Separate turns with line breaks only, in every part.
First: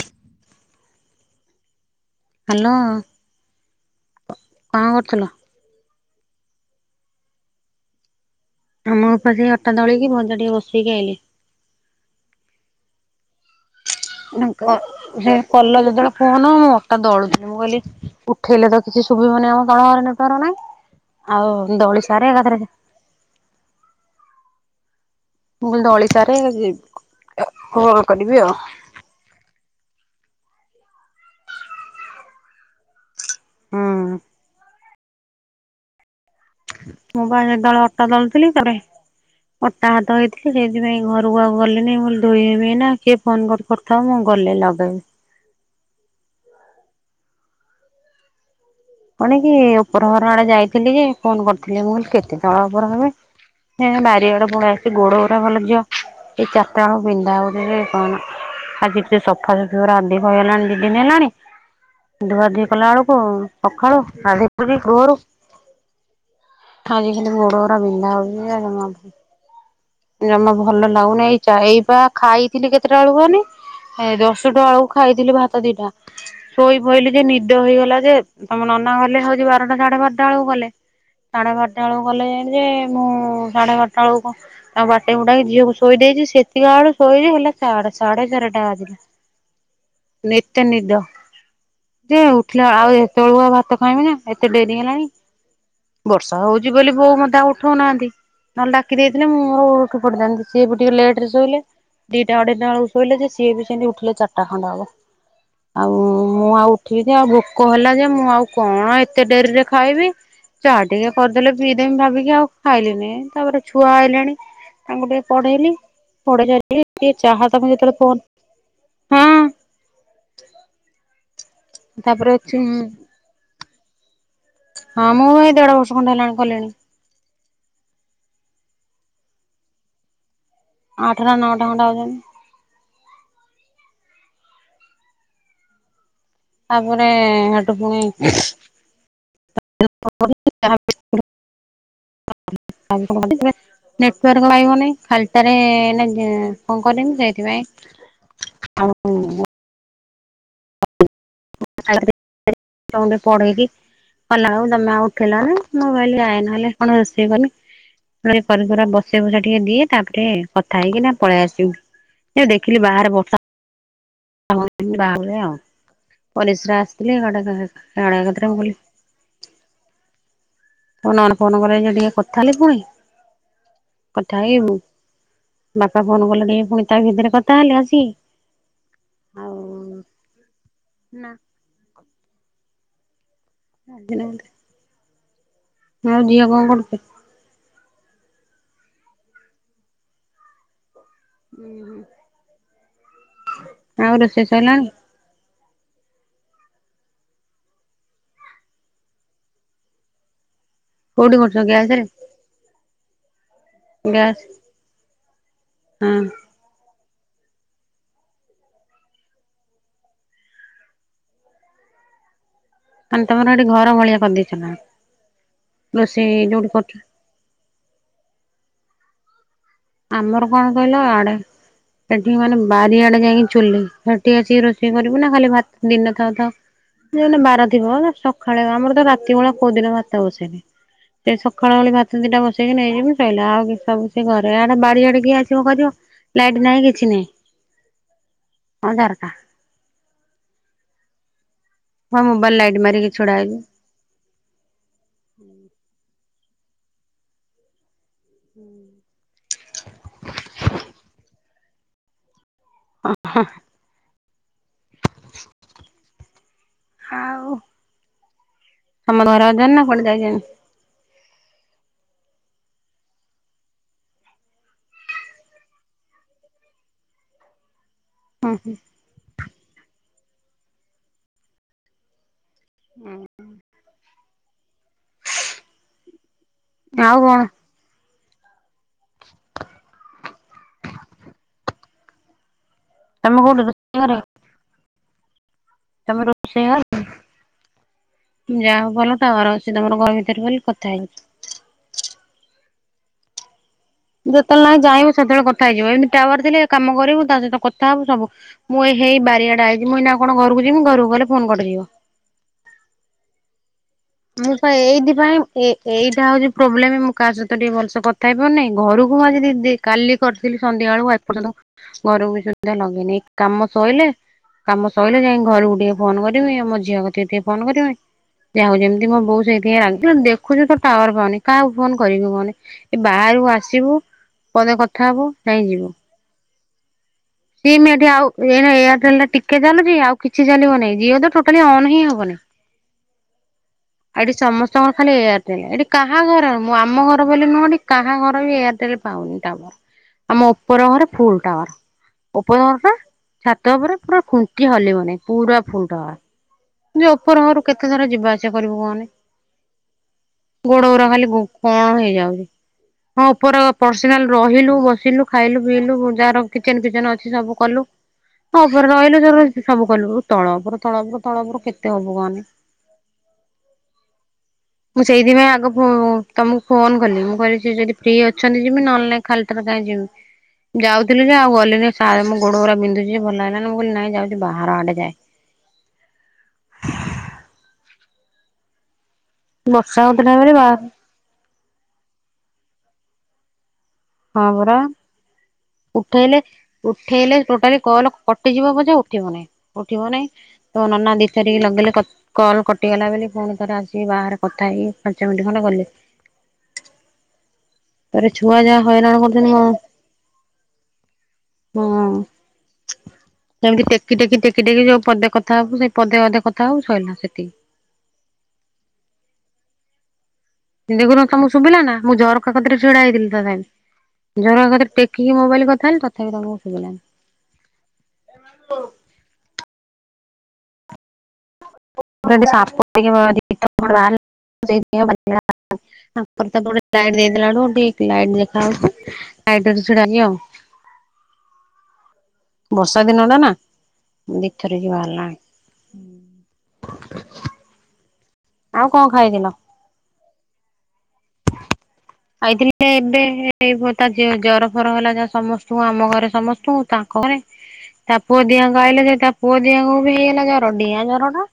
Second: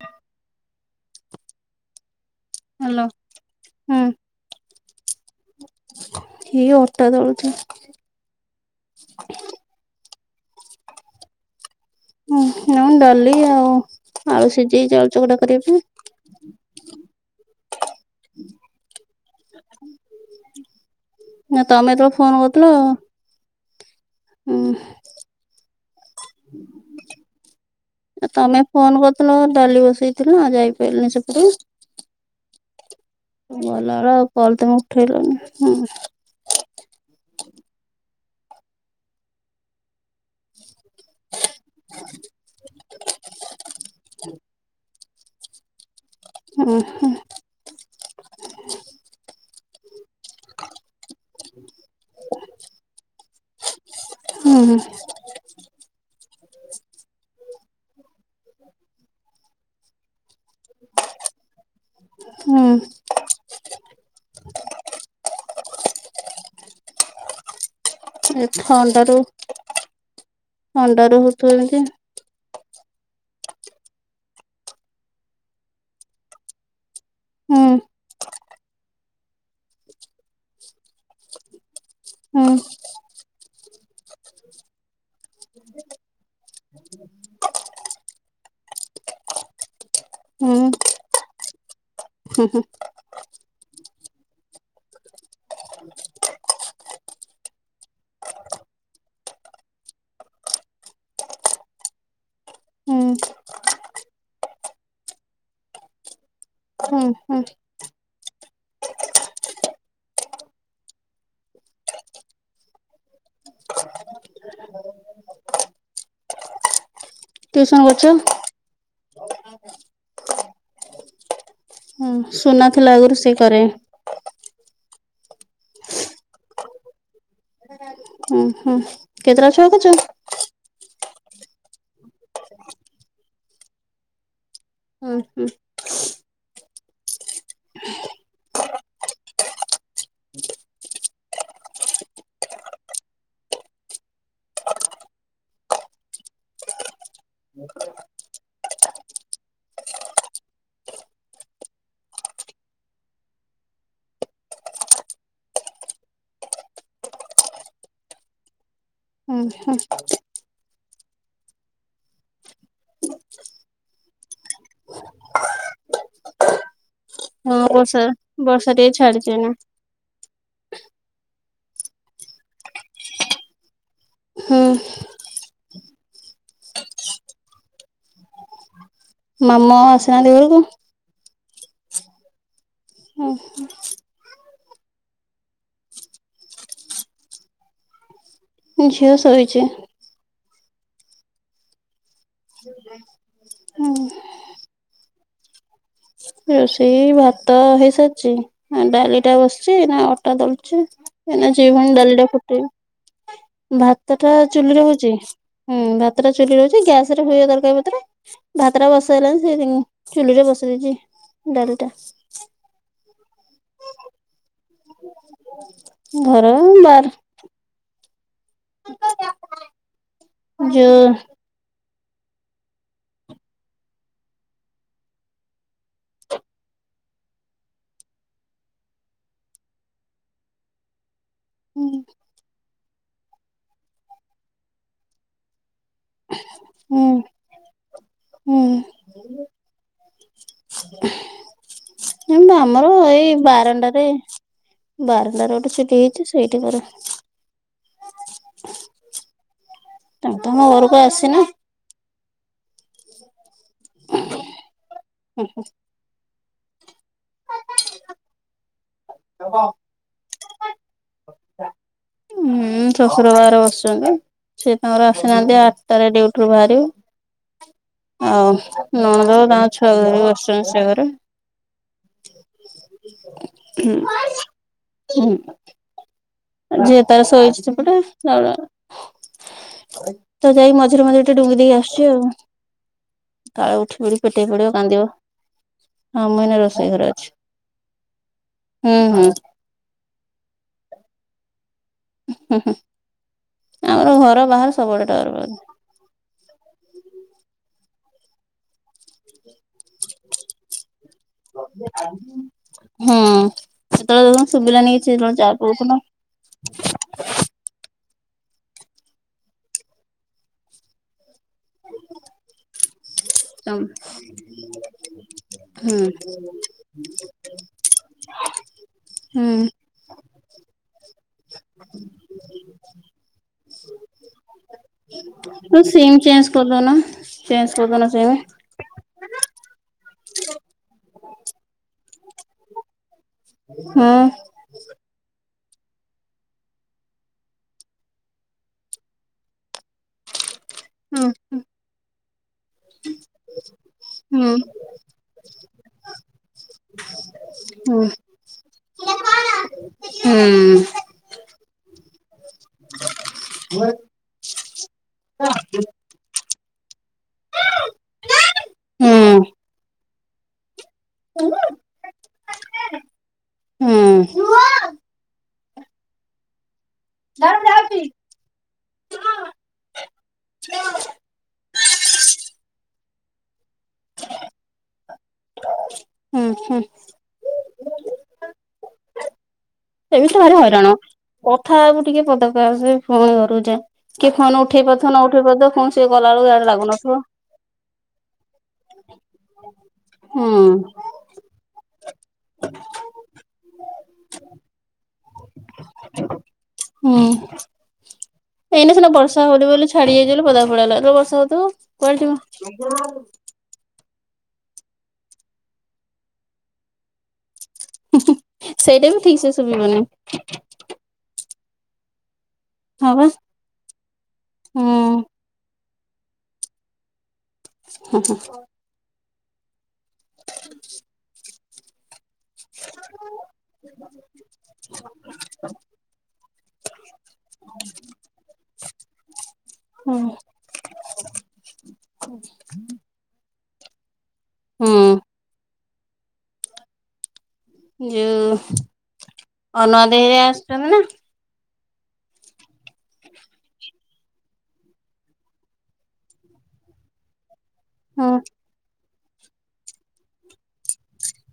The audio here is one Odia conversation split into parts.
ହ ହ୍ୟାଲୋ, ହୁଁ।
କଣ କରୁଥିଲ?
ହେଇ ଅଟା ଦଳୁଛି।
ଆମ ପା ସେଇ ଅଟା ଦଳିକି ଭଜା ଟିକେ ବସେଇକି ଆଇିଲି।
ହୁଁ ଆଉ ଡ଼ାଲି ଆଉ ଆଳୁ ସିଝେଇକି ଆଳୁ
ସେ
ଚକଟା କରିବା
କଲ
ପାଇଁ
ଯେତେବେଳେ ଫୋନ ମୁଁ ଅଟା ଦଳୁଥିଲି ମୁଁ କହିଲି ଉଠେଇଲେ ତ କିଛି ଶୁଭିବନି ଆମ ତଳ ଘରେ ନେଟୱର୍କ ନାହିଁ
ନା
ଆଉ
ତମେ
ଦଳି
ଯେତେବେଳେ ଫୋନ
ସାରେ
କରିଥିଲ
ଏକାଥରକେ
ହୁଁ।
ମୁଁ କହିଲି ଦଳି ସାରେ କଲ କରିବି ଆଉ।
ତମେ ଫୋନ ଡାଲି ବସେଇଥିଲା ଆଉ ଯାଇପାରିଲିନି ସେପଟରୁ। କଲା
ହୁଁ
ବେଳ ଆଉ କଲ ତମେ ଉଠେଇଲନି, ହୁଁ।
ମୁଁ ବା ଯେତେବେଳେ ଅଟା ଦଳୁଥିଲି ତାପରେ, ଅଟା ଅଟା ହାତ ହେଇଥିଲି ସେଇଥିପାଇଁ ଘରକୁ ଆଉ ଗଲେନି ମୁଁ କହିଲି ଧୋଇ ହେବି ଏଇନା, କିଏ ଫୋନ କରି କରିଥାଉ ମୁଁ ଗଲେ ଲଗେଇବି।
ହଁ ହ।
କଣ କି ଉପରହର ଆଡେ ଯାଇଥିଲି ଯେ ଫୋନ କରିଥିଲି ମୁଁ କହିଲି କେତେ ତଳ ଉପର ହେବେ। ହେଁ ବାରିଆଡେ ବୁଣ
ହୁଁ
ଆଛି ଗୋଡ ଗୁଡା ଭଲ ଯ, ସେଇ ଚାରଟା ବଳୁ ବିନ୍ଧା ହଉଛି କି କଣ ଆଜି ସେ ସଫା ସୁଫି ଗୁଡ଼ା ଅଧିକ ହେଇଗଲାଣି ଦିଇ ଦିନ ହେଲାଣି,
ହୁଁ
ଧୁଆଧୁଇ କଲା ବେଳକୁ ହ ସଖାଳୁ ଗାଧେଇ ପଡ଼ି ଭୋରୁ, ଖାଜି ଖାଲି ଗୋଡ ବିନ୍ଧା ହଉଛି
ଏ
ଯେ ଜମା,
ଥଣ୍ଡାରୁ
ଜମା ଭଲ
ଥଣ୍ଡାରୁ
ଲାଗୁନି ଏ
ହଉଥିବ
ଚା
ଏମିତି
ଏଇ ପା ଖାଇଥିଲି କେତେଟା ବେଳକୁ କୁହନି, ମାନେ ଦଶଟା ବେଳକୁ ଖାଇଥିଲି ଭାତ ଦିଟା। ଶୋଇ ପଇଲି ଯେ ନିଦ
ହୁଁ।
ହେଇଗଲା ଯେ ତମ ନନା ଗଲେ ହଉଛି ବାରଟା ସାଢେ ବାରଟା ବେଳକୁ ଗଲେ। ସାଢ଼େ ବାରଟା ବେଳକୁ ଗଲେ
ହୁଁ
ଭାରି ଯେ, ମୁଁ ସାଢ଼େ ବାରଟା ବେଳକୁ ଆଉ ବାଟ ଗୁଡାକି ଝିଅକୁ ଶୋଇ ଦେଇଛି, ସେତିକି ବଳୁ ଶୋଇ ହେଲା ସାଢେ ସାଢେ ଚାରିଟା ବାଜିଲା।
ହୁଁ
ଏତେ ନିଦ, ଯେ ଉଠିଲା ଆଉ ଏତେ ବେଳକୁ ଆଉ ଭାତ ଖାଇବି ନା, ଏତେ ଡେରି ହେଲାଣି। ବର୍ଷା ହଉଛି ବୋଲି ବୋଉ ମତେ ଆଉ ଉଠଉନାହାନ୍ତି, ନହେଲେ ଡାକି ଦେଇଥିଲେ ମୁଁ ମୋ ଉଠି ପଡିଥାନ୍ତି ସିଏ ବି ଟିକେ ଲେଟ ରେ ଶୋଇଲେ। ଦିଟା ଅଢେଇଟା ବେଳକୁ
ହୁଁ
ଶୋଇଲେ ଯେ ସିଏ ବି ସେମିତି ଉଠିଲେ ଚାରିଟା ଖଣ୍ଡେ ହବ। ଆଉ ମୁଁ ଆଉ
ହୁଁ
ଉଠିକି ଆଉ
ହୁଁ
ଭୋକ ହେଲା ଯେ ମୁଁ ଆଉ କଣ ଏତେ ଡେରିରେ ଖାଇବି। ଚାହା ଟିକେ କରିଦେଲେ ପିଇଦେମି ଭାବିକି ଆଉ ଖାଇଲିନି ତାପରେ ଛୁଆ ଆଇଲେଣି। ତାଙ୍କୁ ଟିକେ ପଢେଇଲି, ପଢେଇି ସାରିକି ଟିକେ ଚାହା ତାଙ୍କୁ
ଟିଉସନ
ଯେତେବେଳେ
କରୁଛ?
ଫୋ
ହଁ
ତାପରେ ଅଛି
ସୁନାଥିଲା ଆଗରୁ ସେ କରେ।
ହଁ ମୁଁ ଏଇ ଦେଢ ବର୍ଷ ଖଣ୍ଡେ ହେଲାଣି କଲିଣି।
ହଁ ଓ ହୋଁ, କେତେଟା ଛୁଆ କରଛ?
ଆଠ ନା ନଅଟା ଖଣ୍ଡେ ହଉଛନ୍ତି।
ହଁ ହୁଁ।
ତାପରେ ହେଠୁ ପୁଣି [unintelligible] ନେଟୱାର୍କ ଆଇବନି। ଖାଲିଟାରେ କଣ କରିମି ସେଥିପାଇଁ [unintelligible] ପଢ଼େଇକି କଲା ବେଳକୁ ତମେ ଆଉ ଉଠେଇଲନି। ମୁଁ କହିଲି ଯାଏ ନହେଲେ କଣ ରୋଷେଇ କରିମି? ନ ହେଲେ କରି କୁରା ବସେଇ
ହୁଁ
ବୁସା ଟିକିଏ
ହୁଁ
ଦିଏ। ତାପରେ କଥା ହେଇକି ନା ପଳେଇ ଆସିବୁ। ଏ ଦେଖିଲି ବାହାରେ ବର୍ଷା [unintelligible]
ଏଇ ଛାଡିଛି ଚିନା।
[unintelligible] କଥା
ହୁଁ
ହେଇବୁ ବାପା ଫୋନ କଲେ ଟିକେ ପୁଣି ତା ଭିତରେ କଥା ହେଲେ ଆସିକି। ଆଉ
ମାମା ଆସିନାହାନ୍ତି ଘରକୁ?
ନା।
ଓହୋ।
ରାଗିଲେ ବୋଧେ। ଆଉ ଝିଅ କଣ କରୁଛି?
ଝିଅ ଶୋଇଛି।
ଉଁ।
ଷ୍ଟୁଡେଣ୍ଟସ୍।
ଆଉ ରୋଷେଇ ସଇଲାଣି।
ରୋଷେଇ ଭାତ ହେଇସାରିଛି। ଡାଲି ଟା ବସିଛି ଏଇନା ଅଟା ଦଳୁଛି।
କୋଉଠି
ଏଇନା
କରୁଛ
ଯିବି
ଗ୍ୟାସ
ଫୁଣି
ରେ
ଡାଲିଟା ଫୁଟେଇବି। ଭାତ ଟା
ଗ୍ୟାସ୍
ଚୁଲିରେ ହଉଛି। ହୁଁ
ହଁ
ଭାତ ଟା ଚୁଲି ହଉଛି ଗ୍ୟାସରେ ହୁଏ ଦରକାର କେ ଭିତରେ ଭାତ ଟା ବସେ ହେଲାଣି ସେ ଚୁଲି ରେ ବସେଇ ଦେଇଛି ଡାଲି ଟା।
ତାହେନେ ତମର ସେଇଠି ଘର ଭଳିଆ କରି ଦେଇଚନା। ରୋଷେଇ
ଘର
ଯୋଉଠି କରୁଛ।
ବାର
ଆମର କଣ
ଯୋଉ
କହିଲ ଆଡେ। ସେଠି କଣ ମାନେ ବାରିଆଡେ ଯାଇକି ଚୁଲ୍ଲୀ ସେଠି ଆସିକି ରୋଷେଇ କରିବୁ ନା ଖାଲି ଭାତ ଦିନ ଥାଉ ଥାଉ ଯୋଉଦିନ ବାର ଥିବ ସକାଳେ ଆମର ତ ରାତି ବେଳେ କୋଉ ଦିନ ଭାତ ବସେଇନି। ସେ ସକାଳ ଓଳି
ହୁଁ
ଭାତ ଦିଟା ବସେଇକି ନେଇଯିବି ସଇଲା। ଆଉ ସବୁ ସେ ଘରେ ଆଉ ବାଡିଆଡେ କିଏ ଆସିବ କରିବ। ଲାଇଟ୍ ନାହିଁ କିଛି ନାହିଁ ଅନ୍ଧାର। ଟା ମୋ ମୋବାଇଲ
ଯେମିତି
ଲାଇଟ୍
ଆମର
ମାରିକି ଛିଡା
ଏଇ
ହେଇଛି
ବାରଣ୍ଡାରେ। ବାରଣ୍ଡାରେ ଗୋଟେ ଛୁଟି ହେଇଛି ସେଇଠି କରେ।
ହୁଁ।
ତୁମ ଘରକୁ ଆସିନା?
[unintelligible]
ହୁଁ ହୁଁ।
ହାଉ। ସେମାନେ ଘରରେ ଅଛନ୍ତି ନା କୁଆଡେ ଯାଇଛନ୍ତି।
ଉଁ ଶଶୁର ବାହାରେ ବସିଛନ୍ତି। ସେ ତାଙ୍କର ଆସିନାହାନ୍ତି ଆଠଟାରେ ଡିଉଟିରୁୁ ବାହାରିବେ। ଆଉ ନଣନ୍ଦ ତାଙ୍କ ଛୁଆକୁ ଧରିକି ବସିଛନ୍ତି ସେ ଘରେ।
ହୁଁ।
ହୁଁ ହୁଁ ଝିଅ
ଆଉ
ତାର
କଣ
ଶୋଇଛି ସେପଟେ। ଯାଉନ ତ ଯାଇ ମଝିରେ ମଝିରେ ଟିକେ ଡୁଙ୍ଗି ଦେଇକି ଆସୁଛି ଆଉ।
ତମେ କୋଉଠି
କାଳେ ଉଠି
ରୋଷେଇ ଘରେ
ପଡି ପେଟେଇ ପଡିବ କାନ୍ଦିବ। ହଁ ମୁଁ ଏଇନା ରୋଷେଇ ଘରେ ଅଛି।
ଯାହା ହଉ
ହୁଁ
ଭଲ
ହୁଁ
ଟାୱାର ଅଛି ତମର ଘର ଭିତରେ ବୋଲି କଥା ହେଇଯାଉଛ।
ହୁଁ ହୁଁ। ଆମର ଘର
ଯେତେବେଳେ
ବାହାର
ନାଇଁ
ସବୁଆଡେ
ଜାଇଁବୁ
ଟାୱାର
ସେତବେଳେ
ପାଉଛି
କଥାହୋଇଯିବ ଏମିତି ଟାୱାର ଥିଲେ କାମ କରିବୁ ତା ସହିତ କଥା ହବ ସବୁ। ମୁଁ ଏଇ ହେଇ ବାରିଆଡେ ଆଇଛି ମୁଁ ଏଇନା କଣ ଘରକୁ ଯିବି ଘରକୁ ଗଲେ ଫୋନ କଟିଯିବ।
ହୁଁ ସେତେବେଳେ ଦେଖୁନୁ ଶୁବିଲାନି କିଛି ସେତେବେଳେ ଚା ପିଉଥୁନୁ।
ଯହା ହଉଛି ପ୍ରୋବ୍ଲେମ୍ ମୁଁ କାହା ସହିତ ଟିକେ ଭଲସେ କଥା ହେଇପାରୁନି, ଘରକୁ ମୁଁ ଆଜି ଯିବି, କାଲି କରିଥିଲି ସନ୍ଧ୍ୟାବେଳକୁ ଏପର୍ଯ୍ୟନ୍ତ ଘରକୁ ବି ସୁଧା ଲଗେଇନି, ଏଇ କାମ ସଇଲେ କାମ ସଇଲେ ଯାଇକି ଘରକୁ ଟିକେ
ହୁଁ
ଫୋନ କରିବି, ମୋ ଝିଅ କତିକି ଟିକେ ଫୋନ କରିବି, ଯାହା ହେଉ ଯେମି ତି ମା ବୋଉ
ହୁଁ
ସାଙ୍ଗରେ ଟିକେ [unintelligible] ଦେଖୁଛୁ ତ ଟାୱାର ପାଉନି, କାହାକୁ ଫୋନ କରିବୁ କହନି, ଏ ବାହାରକୁ ଆସିବୁ ପଦେ କଥା ହବୁ? ଯାଇଁ
ଉଁ
ଯିବୁ।
ସିମ୍ ଚେଞ୍ଜ କରିଦଉନ।
ସିମ୍ ଏଠି ଆଉ ଏଣେ ଏୟାରଟେଲ ଟା ଟିକେ ଚାଲୁଛି, ଆଉ କିଛି ଚାଲିବ ନାହିଁ। ଜିଓ ତ ଟୋଟାଲି ଅନ୍ ହିଁ ହବନି। ଏଠି ସମସ୍ତଙ୍କର ଖାଲି ଏଆର୍ ଟେଲ ଏଠି କାହା ଘର ମୁଁ ଆମ ଘର ବୋଲି ନୁହଁ, ଏଠି କାହା ଘର ବି ଏୟାରଟେଲ ପାଉନି ଟାୱାର। ଆମ ଉପର ଘରେ ଫୁଲ୍ ଟାୱାର। ଉପର ଘର ପା, ଛାତ ଉପରେ ପୁରା ଖୁଣ୍ଟି ହଲିବନି, ପୁରା ଫୁଲ୍ ଟାୱାର। ଯୋଉ ଉପର ଘରୁ କେତେ ଥର ଯିବା ଆସିବା କରିବୁ କହନି, ଗୋଡ ଗୁରା ଖାଲି କଣ ହେଇଯାଉଛି। ହଁ ଉପରେ ପର୍ସନାଲ ରହିଲୁ, ବସିଲୁ, ଖାଇଲୁ, ପିଇଲୁ ଯାହାର କିଚେନ ଫିଚେନ ଅ ସବୁ କଲୁ, ହଁ ଉପରେ ରହିଲୁ ସେ ସବୁ କଲୁ। ତଳ ଉପର ତଳ ଉପର ତଳ ଉପର କେତେ ହବୁ କହନି? ମୁଁ ସେଇଥିପାଇଁ ଆଗ ଫୋ ତମକୁ ଫୋନ କଲି, ମୁଁ କହିଲି ସେ ଯଦି ଫ୍ରି ଅ ଛନ୍ତି ଯିମି ନ ହେଲେ ନାହିଁ ଖାଲିଟାରେ କାହିଁ ଯିମି, ଯାଉଥିଲି ଯେ ଆଉ ଗଲିନି। ସା ମୁଁ ଗୋଡ ଗୁରା ବିନ୍ଧୁଛି ଭଲ ଲାଗିଲାନି, ମୁଁ କହିଲି ନାଇଁ ଯାଉଛି ବାହାର ଆଡେ ଯାଏ।
ହୁଁ ହୁଁ।
ବର୍ଷା ହଉଥିଲା
ଏମିତି ତ
ବୋଲି
ଭାରି
ବା
ହଇରାଣ। କଥା ହବୁ ଟିକେ ପଦାକୁ ଆସେ ଫୁଣି ଘରକୁ ଯା। କିଏ
ହଁ
ଫୋନ
ପରା।
ଉଠେଇ ପାରୁଥିବ ନ ଉଠେଇ ପାରୁଥିବ ଫୁଣି ସେ
ଉଠେଇଲେ
ଗଲାବେଳକୁ ଇଆଡେ ଲାଗୁନଥିବ।
ଉଠେଇଲେ ଟୋଟାଲି କଲ୍ କଟିଯିବ ପଛେ ଉଠିବ ନାଇଁ ଉଠିବ ନାଇଁ,
ହୁଁ
ତ ନନା ଦି ଚାରି ଲଗେଇଲେ କ କଲ କଟିଗଲା ବେଲି ପୁଣି ଥର ଆସିକି ବାହାରେ କଥା ହେଇକି ପାଞ୍ଚ ମିନିଟ ଖଣ୍ଡେ ଗଲି।
ହୁଁ।
ପରେ ଛୁଆ ଯା
ଏଇନେ ସିନା ବର୍ଷା ହଉଛି ବୋଲି ଛାଡି ହେଇଛି ବୋଲି ପଦାକୁ ପଳେଇ ଆଇଲ, ଯେତେବେଳେ ବର୍ଷା ହଉଥିବ କୁଆଡେ ଯିବ?
ଯେମିତି ଟେକି ଟେକି ଟେକି ଟେକି ଯୋଉ ପଦେ କଥା ହବୁ ସେଇ ପଦେ ଅଧେ କଥା ହବୁ ସଇଲା ସେତିକି।
ସେଇଟା ବି ଠିକ ସେ ଶୁଭିବ ନାହିଁ।
ଦେଖୁନ ତମକୁ ଶୁଭିଲା ନା? ମୁଁ ଝର କା କତରେ ଛିଡା
ହଁ ବା
ହେଇଥିଲି ତଥାପି, ଝରକା କତରେ
ହୁଁ
ଟେକିକି ମୋବାଇଲ କଥା ହେଲି ତଥାପି ତମକୁ ଶୁଭିଲାନି।
ହୁଁ ହୁଁ।
ପୁରା ଏଠି ସାପ [unintelligible] ବାହାରିଲା। [inaudible] ଟିକେ ଲାଇଟ୍ ଦେଖାଯାଉଛି। ଲାଇଟ୍ ରେ ତ ଛିଡା
ହୁଁ
ହେଲି ଆଉ ବର୍ଷା ଦିନ ଟା ନା, ଦି ଥର ହେଇକି
ହୁଁ
ବାହାରିଲାଣି।
ଯୋଉ
ଆଉ କଣ ଖାଇଥିଲ?
ଅନୁଆ ଦେଇ ହେରିକା ଆସୁଛନ୍ତି ନା
ଆଇଥିଲି ବେ ଏବେ ଏବେ ତା ଝିଅ ଜର ଫର ହେଲା ଯାହା ସମସ୍ତଙ୍କୁ, ଆମ ଘରେ ସମସ୍ତଙ୍କୁ, ତାଙ୍କ ଘରେ ତା
ହୁଁ
ପୁଅ ଝିଅଙ୍କୁ ଆଇଲେ ଯେ, ତା ପୁଅ ଝିଅଙ୍କୁ ବି ହେଇଗଲା ଜର, ଡିଆଁ ଜର ଟା।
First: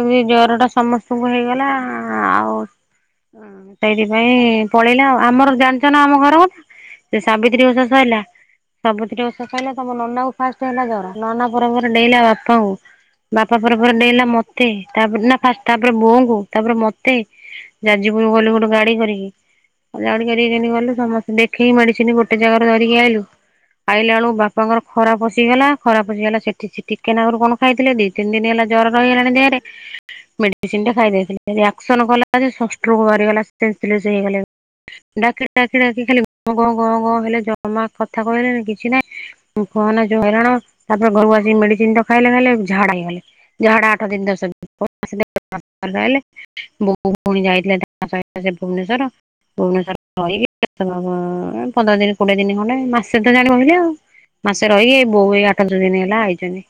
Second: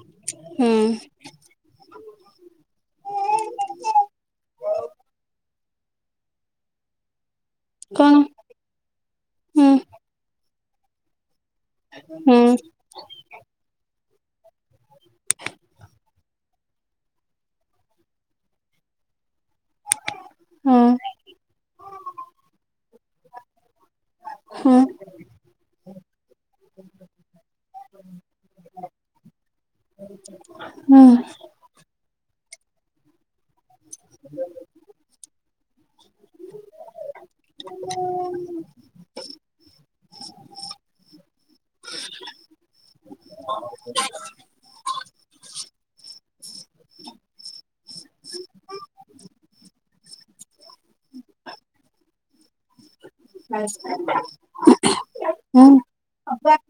ଏବେ ଜର ଟା
ହୁଁ।
ସମସ୍ତଙ୍କୁ ହେଇଗଲା। ଆଉ ହଁ ସେଇଥିପାଇଁ ପଳେଇଲା। ଆଉ ଆମର ଜାଣିଛ ନା ଆମ ଘର କଥା? ସେ ସାବିତ୍ରୀ ଓଷା ସଇଲା,
କଣ
ସାବିତ୍ରୀ ଓଷା
ହୁଁ
ସଇଲା ତମ ନନାକୁ ଫାଷ୍ଟ ହେଲା ଜର, ନନା ପରେ ପରେ ଡେଇଁଲା
ହୁଁ
ବାପାଙ୍କୁ ବାପା ପରେ ପରେ ଡେଇଁଲା ମତେ, ତାପରେ ନା ଫା ତାପରେ ବୋଉଙ୍କୁ, ତାପରେ ମତେ, ଯାଜପୁରକୁ ଗଲୁ ଗୋଟେ ଗାଡି କରିକି। ଗାଡି କରିକି ଯେମିତି
ହୁଁ
ଗଲୁ, ସମସ୍ତେ ଦେଖେଇକି ମେଡ଼ିସିନ ଗୋଟେ ଜାଗାରେ ଧରିକି ଆଇଲୁ। ଆଇଲା ବେଳୁକୁ
ହୁଁ
ବାପାଙ୍କର ଖରା ପଶିଗଲା ଖରାପ ପଶିଗଲା ସେଠି ସେ ଟିକେନାକରୁ କଣ ଖାଇଥିଲେ ଦୁି ତିନି ଦିନ ହେଲା ଜର ରଗଲାଣି ଦେହରେ
ହୁଁ।
ମେଡିସିନାଟା ଖାଇ ଦେଇଥିଲେ ରିଆକ୍ସନ ଗଲା ସେ ସନ୍ ଷ୍ଚ୍ରୋକ ବାହାରଗଲା ସେନ୍‌ସ୍ପଲେସ୍‌ ହେଇଗଲେ। ଡାକି ଡାକି ଡାକି ଖାଲିଁ ଗଁ ଗଁ ଗଁ ହେଲେ ଜମା କଥା କହିଲେ କିଛି ନହିଁ ଖହନା ଯୋଉ ହଇରାଣ ତାପରେ ଘରୁକୁ ଆସିକି ମେଡିସିନ ତ ଖାଇଲେ ଖାଇଲେ ହେଲେ ଝାଡା ହେଇଗଲେ। ଝାଡା ଆଠ ଦିନ ଦଶ ଦିନ। ଆଉ ଭଲ ହେଲେ ବୋଉ ପୁଣ ଯାଇଥିଲେ ତାଙ୍କ ସହିତ ସେ ଭୁବନେଶ୍ଵର। ଭୁବନେଶ୍ୱଵର ରେ ରହିକି ଉଁ ଉଁ ପନ୍ଦର ଦିନ କୋଡିଏ ଦିନ ଖଣ୍ଡେ ମାସ ସେ ତ ଜାଣି ରହିଲେ ଆଉ ମାସେ ରହି ବୋଉ ଏଇ
ହୁଁ।
ଆଠ ଦିନି ହେଲା ଆଇଚନ୍ତି।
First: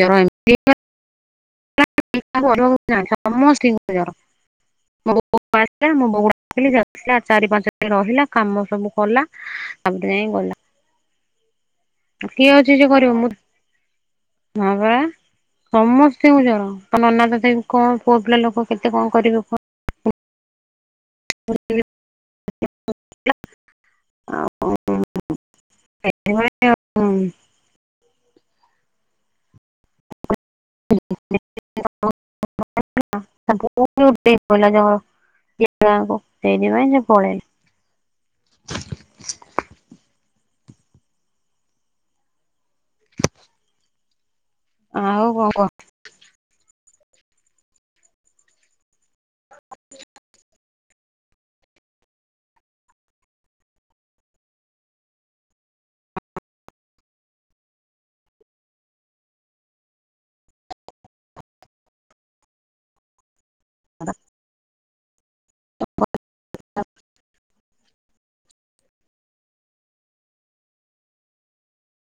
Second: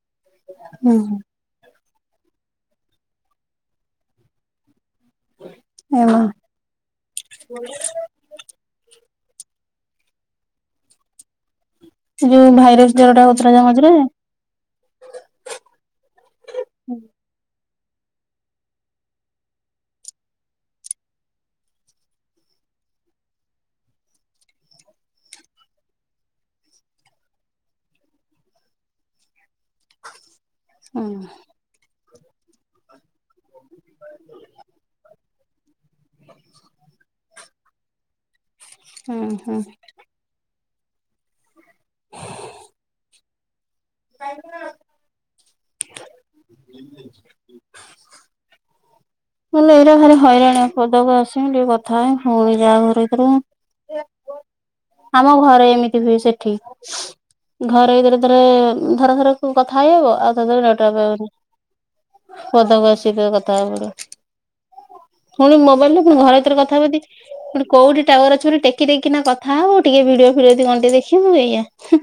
ଜର ହେଇନି।
ହୁଁ ହୁଁ।
କାହାକୁ ଅନୁଭବ ହଉଚିକି ନାହିଁ। ସମସ୍ତଙ୍କି ଜର। ମୋ ବୋଉ ଆସିଥିଲା ମୋ
ଏମା
ବୋଉକୁ ଅଟକେଇଲି ଯାଉଥିଲା ଚାରି ପାଞ୍ଚ ଦିନ ରହିଲା କାମ ସବୁ କଲା ତାପରେ ଯାଇଁ ଗଲା।
ସେ
କିଏ
ଯୋଉ
ଅଛି ଯେ
ଭାଇରସ
କରିବ
ଜର ଟା
ମୁଁ
ଯୋଉ ହଉଥିଲା ମଝିରେ ରେ
ହଁ ବା। ସମସ୍ତିଙ୍କୁ ଜର ତୋ ନନା ତ ସେଇକଣ ପୁଅ ପିଲା ଲୋକ କେତେ କଣ କରିବେ କୁହ। ହ [unintelligible] ଠୋଇ ଜ [unintelligible] ଯିବି ଗାଁଙ୍କୁ ସେଇଥି ପାଇଁ ସେ ପଳେଇଲେ।
ହୁଁ ହୁଁ। ଖାଇବ।
ଆଉ ଭୋଗ।
ହେଲେ ଏଇରା ଭାରି ହଇରାଣିଆ। ପଦାକୁ ଆସିମି ଟିକେ କଥା ହେମି ପୁଣି ଯାଆ ଘର ଭିତରକୁ। ଆମ ଘରେ ଏମିତି ହୁଏ ସେଠି। ଘରେ ଏଇଥିରେ ଥରେ ଥରେଥର କଥା ହେଇ ହବ ଆଉ ପଦାକୁ ଆସି କେବେ କଥା ହେଇପଡ଼େ। ପୁଣି ମୋବାଇଲରେ ପୁଣି ଘର ଭିତରେ କଥା ଟିକେ ପୁଣି କୋଉଠି ଟାୱର ଅଛି ବୋଲି ଟେକି ଟେକି କିନା କଥା ହ ବୁ ଟିକେ ଭିଡିଓ ଫିଡିଓ କଣ ଟିକେ ଦେଖିବ ଏଇଆ ହୁଁ।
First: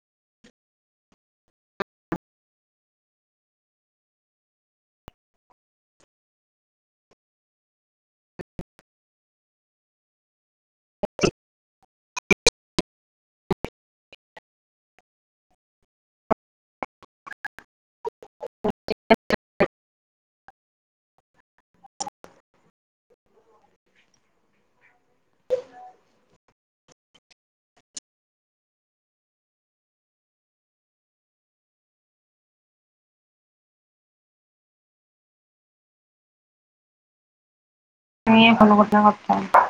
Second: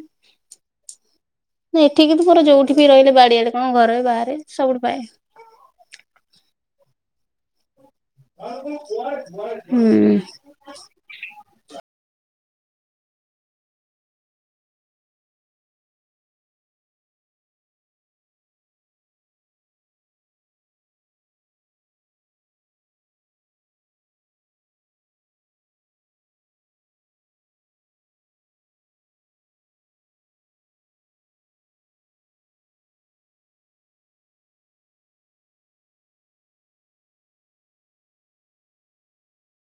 ନାଁ ଏଠିକିନ୍ତୁ ମୋର ଯୋଉଠି ବି ରହିଲେ ବାଡିଆରେ କଣ ଘରେ ବାହାରେ ସବୁଠୁ ପାଏ। ହୁଁ।
ହ [unintelligible] [unintelligible] [inaudible] ନେଇ ଭଲ ଘଟଣା ଘଥାଏ।